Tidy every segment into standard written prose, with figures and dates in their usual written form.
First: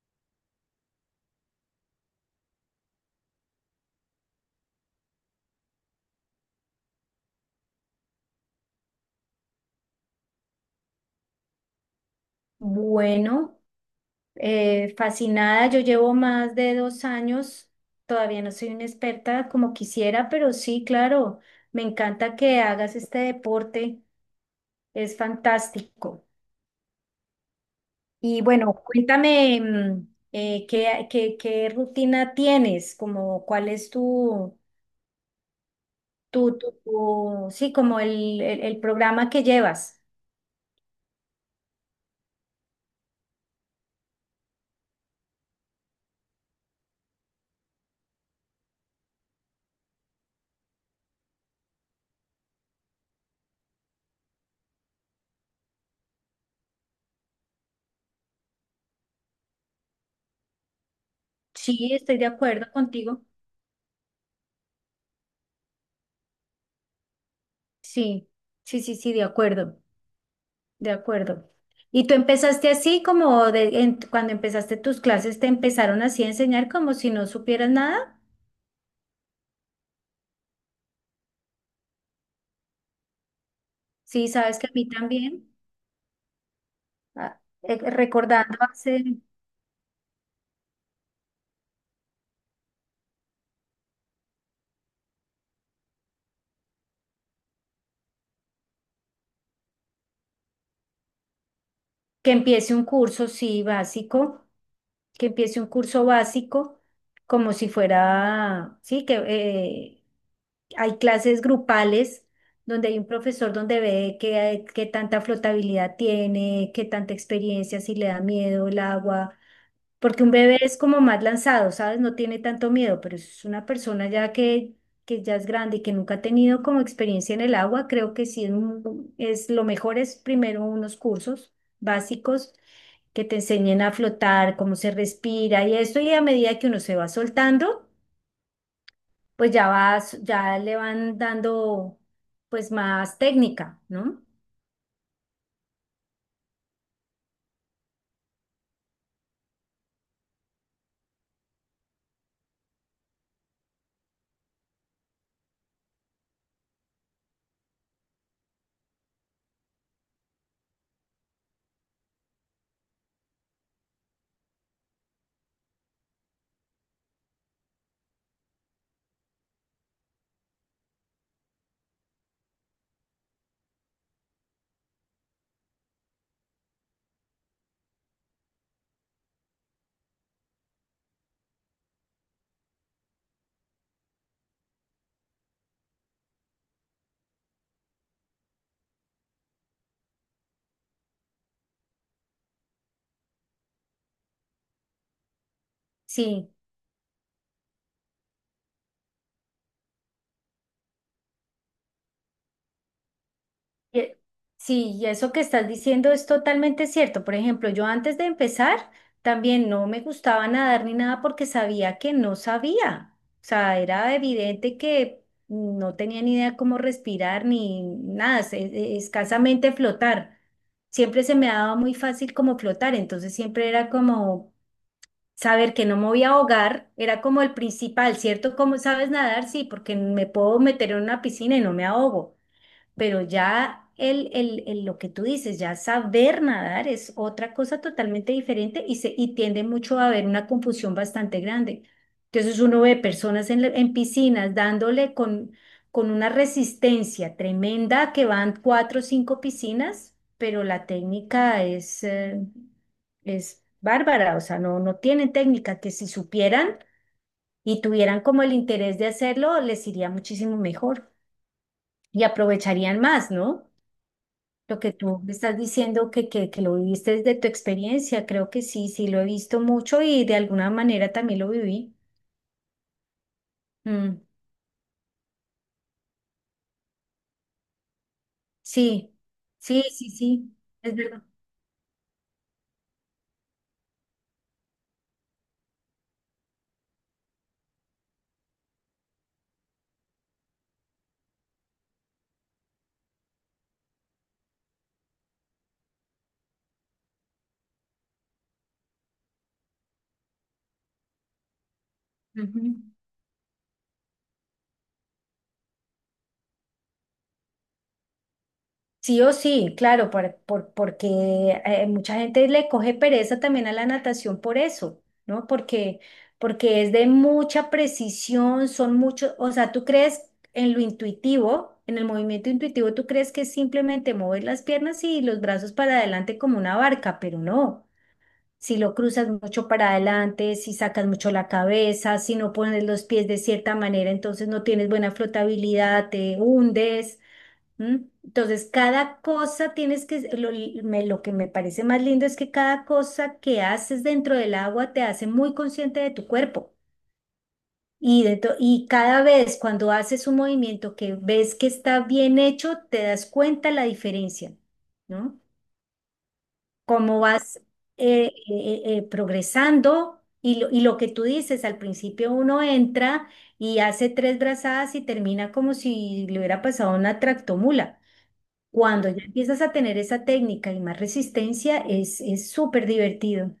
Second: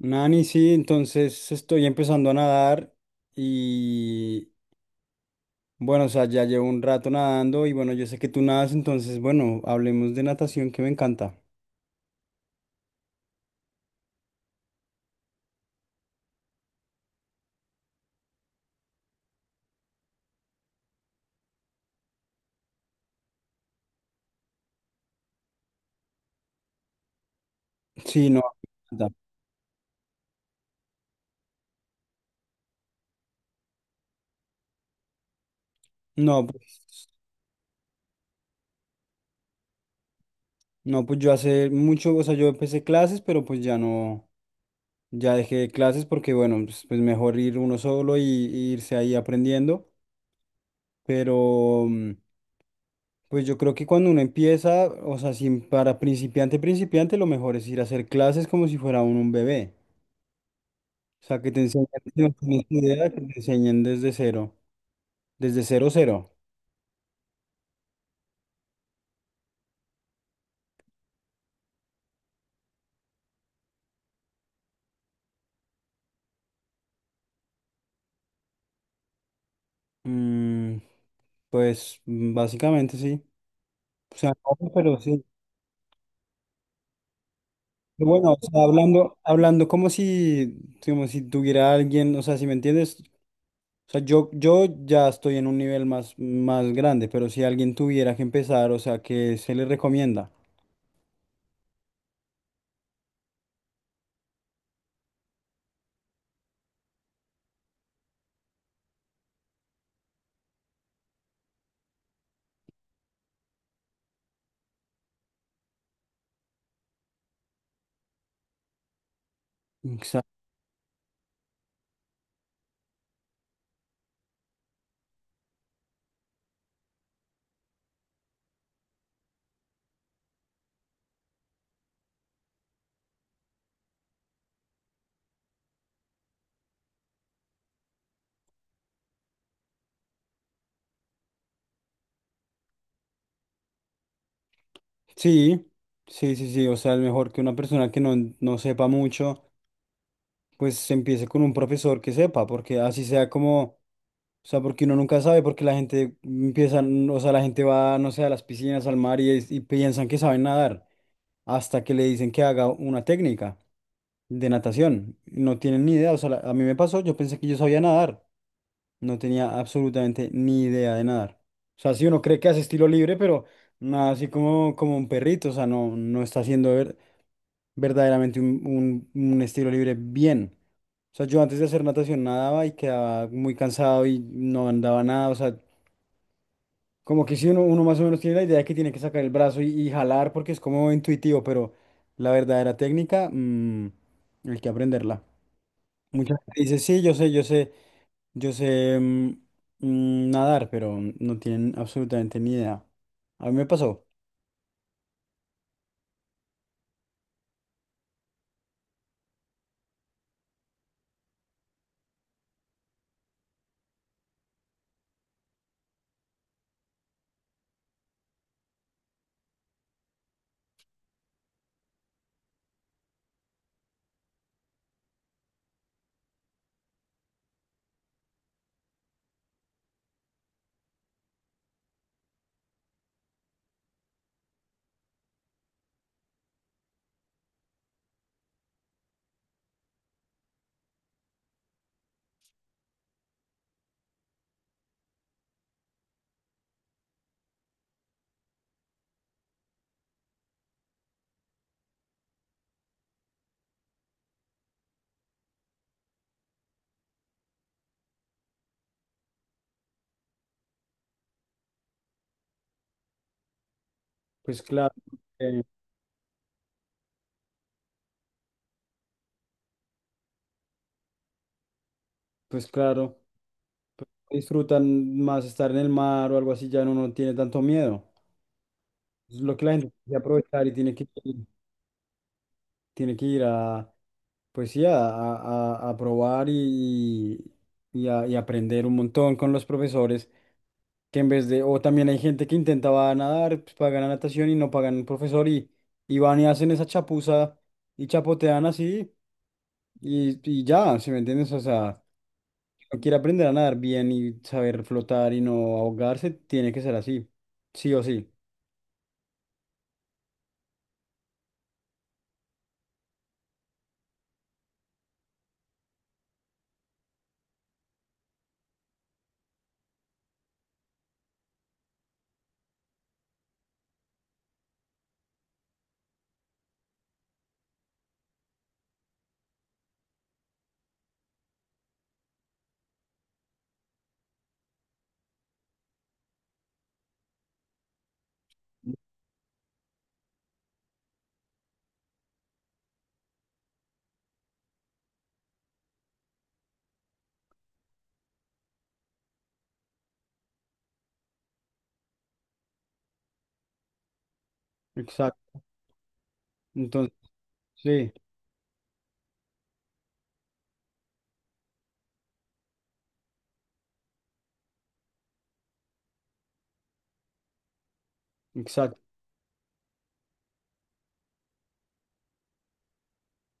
Nani, sí, entonces estoy empezando a nadar y bueno, o sea, ya llevo un rato nadando y bueno, yo sé que tú nadas, entonces bueno, hablemos de natación que me encanta. Bueno, fascinada, yo llevo más de 2 años, todavía no soy una experta como quisiera, pero sí, claro, me encanta que hagas este deporte, es fantástico. Sí, no, Y me bueno, encanta. cuéntame, ¿qué rutina tienes? Como, ¿cuál es tu, no, tu, tu, pues, tu- sí, como el programa que llevas? no, pues yo hace mucho, o sea, yo empecé clases, pero pues ya no, ya dejé clases porque bueno, pues mejor ir uno solo y irse ahí aprendiendo. Pero, pues yo creo que cuando uno empieza, o sea, sin, para principiante, principiante, lo mejor es ir a hacer clases como si fuera uno un bebé. O sea, que te enseñen, Sí, si estoy de no tienes acuerdo ni idea, que contigo. te enseñen desde cero, cero. Sí, sí, sí, sí, de acuerdo. De acuerdo. ¿Y tú empezaste así como cuando empezaste tus clases te empezaron así a enseñar como si no supieras nada? Mm, pues básicamente sí. O Sí, sea, sabes que a no, mí pero sí. también. Ah, Pero, bueno, o recordando sea, hace hablando, hablando como si tuviera alguien, o sea, si me entiendes, o sea, yo ya estoy en un nivel más, más grande, pero si alguien tuviera que empezar, o sea, ¿qué se le recomienda? que empiece un curso, sí, básico, que empiece un curso básico, como si fuera, sí, que hay clases grupales donde hay un profesor donde ve qué tanta flotabilidad tiene, qué tanta experiencia, si le da miedo el agua. Porque un bebé es como más lanzado, ¿sabes? No tiene tanto miedo, pero es una persona ya que ya es grande y que nunca ha tenido como experiencia en el agua, creo que sí es lo mejor es primero unos cursos básicos que te enseñen a flotar, cómo se respira y esto, y a medida que uno se va soltando, pues ya vas, ya le van dando pues más técnica, ¿no? Sí, sí, sí, sí. O sea, es mejor que una persona que no sepa mucho, pues se empiece con un profesor que sepa, porque así sea como, o sea, porque uno nunca sabe, porque la gente empieza, o sea, la gente va, no sé, a las piscinas, al mar y piensan que saben nadar, hasta que le dicen que haga una técnica de natación. No tienen ni idea, o sea, a mí me pasó, yo pensé que yo sabía nadar, no tenía absolutamente ni idea de nadar. O sea, sí, uno cree que hace estilo libre, pero nada, así como, como un perrito, o sea, no, no está haciendo verdaderamente un estilo libre bien. O sea, yo antes de hacer natación nadaba y quedaba muy cansado y no andaba nada. O sea, como que si uno más o menos tiene la idea de que tiene que sacar el brazo y jalar porque es como intuitivo, pero la verdadera técnica, hay que aprenderla. Mucha Sí. gente dice, sí, yo sé nadar, pero no tienen absolutamente ni idea. A mí me pasó. Y- Sí, y eso que estás diciendo es totalmente cierto. Por ejemplo, yo antes de empezar también no me gustaba nadar ni nada porque sabía que no sabía. O sea, era evidente que no tenía ni idea cómo respirar ni nada, escasamente flotar. Siempre se me daba muy fácil como flotar, entonces siempre era como saber que no me voy a ahogar, era como el principal, ¿cierto? ¿Cómo sabes nadar? Sí, porque me puedo meter en una piscina y no me ahogo, pero ya lo que tú dices, ya saber nadar es otra cosa totalmente diferente y tiende mucho a haber una confusión bastante grande. Entonces uno ve personas en piscinas dándole con una resistencia tremenda que van cuatro o cinco piscinas, pero la técnica es bárbara, o sea, no, no tienen técnica que si supieran y tuvieran como el interés de hacerlo, les iría muchísimo mejor y aprovecharían más, ¿no? Pues Lo que claro, tú me estás eh, diciendo que lo viviste desde tu experiencia, creo que sí, sí, lo he visto mucho y de alguna manera también lo viví. pues claro. Mm, Disfrutan más estar en el mar o algo así, ya no, no tiene tanto miedo. sí, Es lo que la sí, gente tiene sí, que sí, aprovechar y tiene es que verdad. ir, tiene que ir a, pues sí, a probar y aprender un montón con los profesores, que en vez de, o también hay gente que intentaba nadar, pues pagan la natación y no pagan un profesor y van y hacen esa chapuza y chapotean así y ya. ¿Sí me entiendes? O sea, Ujú. si uno quiere aprender a nadar bien y saber flotar y no ahogarse, tiene que ser así, sí o sí. Sí o sí, claro, porque mucha gente le coge pereza también a la natación por eso, ¿no? Porque, porque es de mucha precisión, son muchos, o sea, tú crees en lo intuitivo, en el movimiento intuitivo, tú crees que es simplemente mover las piernas y los brazos para adelante como una barca, pero no. Si lo cruzas mucho para adelante, si sacas mucho la cabeza, si no pones los pies de cierta manera, entonces no tienes buena flotabilidad, te hundes. ¿M? Entonces, cada cosa tienes que, lo que me parece más lindo es que cada cosa que haces dentro del agua te hace muy consciente de tu cuerpo. Y cada vez cuando haces un movimiento que ves que está bien hecho, te das cuenta la diferencia, ¿no? Exacto. Entonces, Cómo vas sí, progresando y lo que tú dices, al principio uno entra y hace tres brazadas y termina como si le hubiera pasado una tractomula. exacto. Cuando ya empiezas a tener esa técnica y más resistencia, es súper divertido.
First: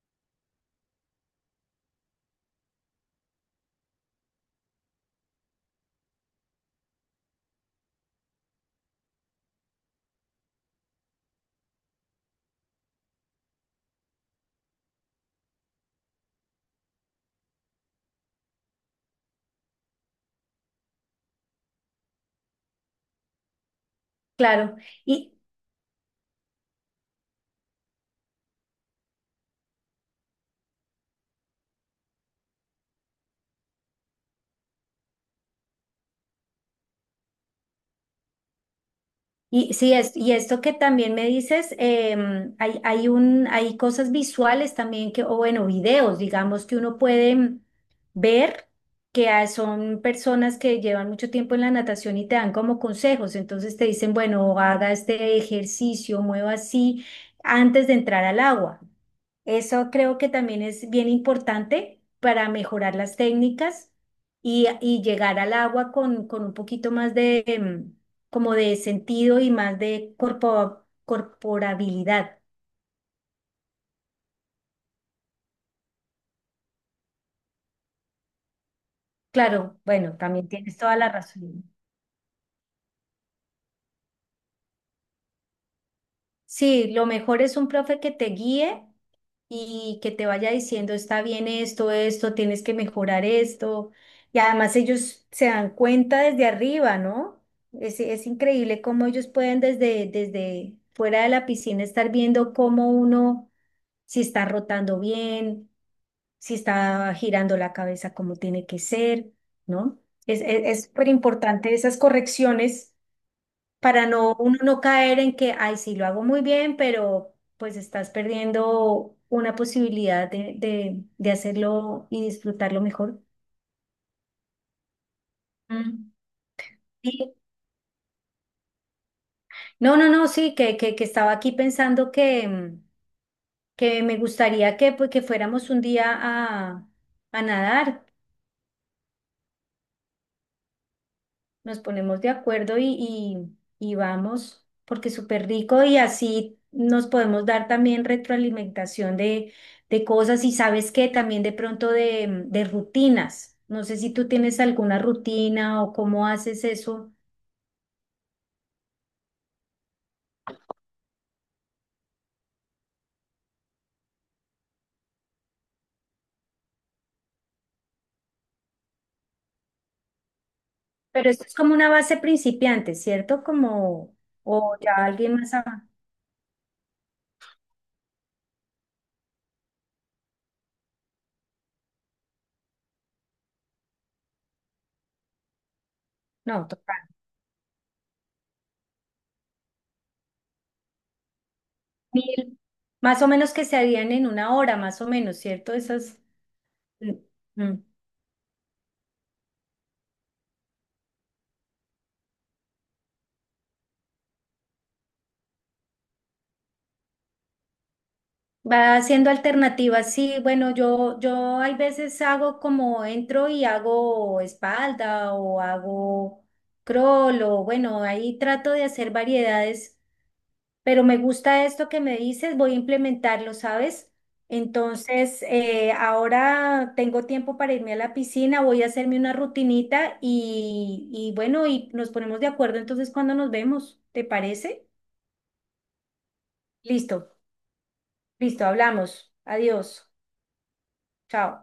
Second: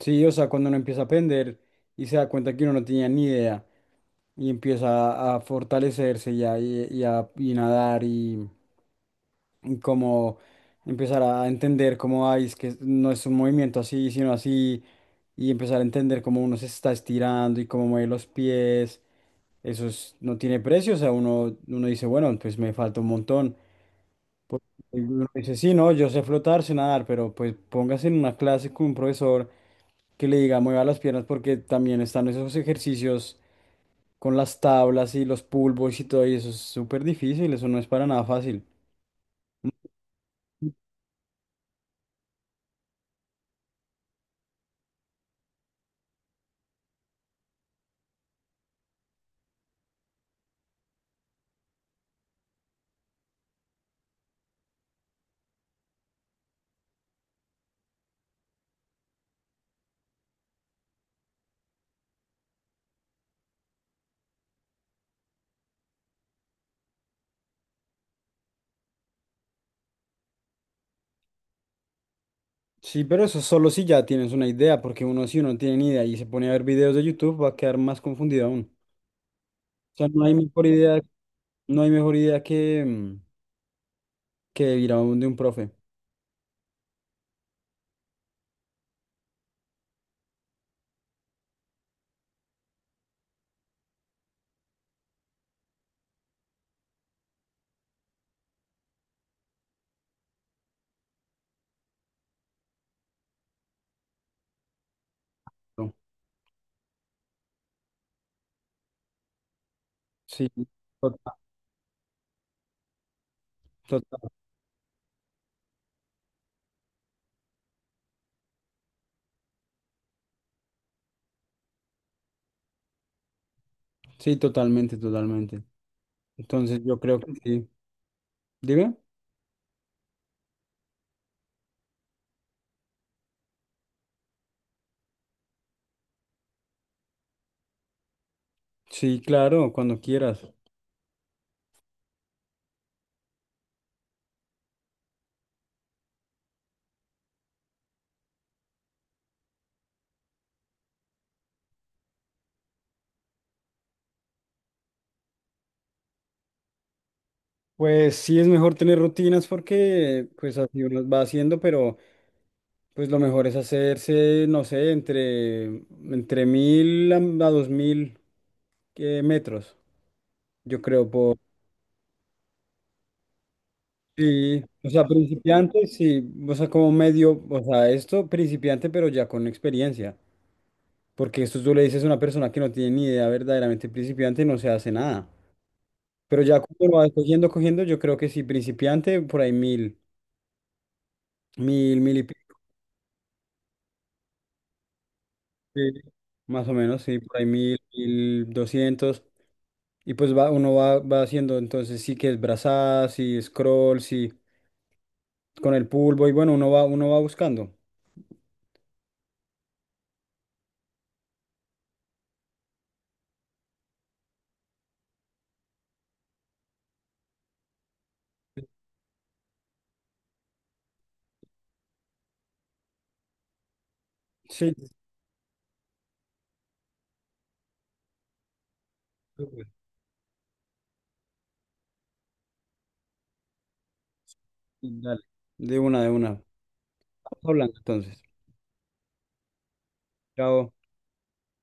Sí, o sea, cuando uno empieza a aprender y se da cuenta que uno no tenía ni idea y empieza a fortalecerse y a y nadar y como empezar a entender cómo hay, es que no es un movimiento así, sino así, y empezar a entender cómo uno se está estirando y cómo mueve los pies. No tiene precio, o sea, uno, uno dice, bueno, pues me falta un montón. Claro. Y uno Y dice, sí, no, yo sé flotar, sé nadar, pero pues póngase en una clase con un profesor que le diga mueva las piernas, porque también están esos ejercicios con las tablas y los pull boys y todo, y eso es súper difícil, eso no es para nada fácil. Y sí, y esto que también me dices, hay cosas visuales también que, o bueno, videos, digamos, que uno puede ver, que son personas que llevan mucho tiempo en la natación y te dan como consejos. Entonces te dicen, bueno, haga este ejercicio, mueva así antes de entrar al agua. Eso creo que también es bien importante para mejorar las técnicas y llegar al agua con un poquito más de, como de sentido y más de corporabilidad. Sí, pero eso solo si ya tienes una idea, porque uno, si uno no tiene ni idea y se pone a ver videos de YouTube, va a quedar más confundido aún. Claro, O sea, bueno, no hay también mejor tienes toda idea, la razón. no hay mejor idea que ir a un de un profe. Sí, lo mejor es un profe que te guíe y que te vaya diciendo, está bien esto, esto, tienes que mejorar esto. Y además ellos se dan cuenta desde arriba, ¿no? Es increíble cómo ellos pueden desde fuera de la piscina estar viendo cómo uno, si está rotando bien, No. si está girando la cabeza como tiene que ser, ¿no? Es, es, Sí, es súper total, importante esas correcciones para total. no, uno no caer en que, ay, sí, lo hago muy bien, pero pues estás perdiendo una posibilidad de hacerlo y disfrutarlo mejor. Sí, totalmente, totalmente. Mm. Entonces yo creo que Sí. sí. Dime. No, no, no, sí, que estaba aquí pensando que me gustaría que, pues, que fuéramos un día a nadar. Sí, claro, cuando quieras. Nos ponemos de acuerdo y vamos, porque es súper rico y así nos podemos dar también retroalimentación de cosas y sabes qué, también de pronto de rutinas. No sé si tú tienes alguna rutina o cómo haces eso, Pues sí es mejor tener rutinas porque pues así uno las va haciendo, pero pues lo mejor es hacerse, no sé, entre mil a 2000 metros, yo creo, pero esto es como una base principiante, ¿cierto? Como, Sí, o o ya sea, alguien más, principiante, sí, o sea, como medio, o sea, esto principiante, pero ya con experiencia, porque esto tú le dices a una persona que no tiene ni idea verdaderamente principiante, no se hace nada, pero ya no, cuando lo total, vas cogiendo, cogiendo, yo creo que sí, principiante, por ahí mil y. 1.000, más o menos que se harían en 1 hora, más o menos, ¿cierto? Sí, Esas. más o menos, Mm, sí, por ahí mm. 1000, 1200. Y pues va, uno va, va haciendo entonces sí que es brazada, sí scroll, sí con el pulvo, y bueno, uno va buscando. Va haciendo alternativas, sí, bueno, yo hay veces hago como entro y hago espalda o hago crawl o bueno, ahí trato de hacer variedades, pero me gusta esto que me dices, voy a implementarlo, ¿sabes? Sí, Entonces, ahora tengo tiempo para irme a la piscina, voy a hacerme una sí, rutinita y bueno, y nos ponemos de acuerdo entonces cuando nos vemos, ¿te parece? sí, dale. De una, de una. Vamos Listo, hablando entonces. listo, hablamos, adiós, Chao. chao.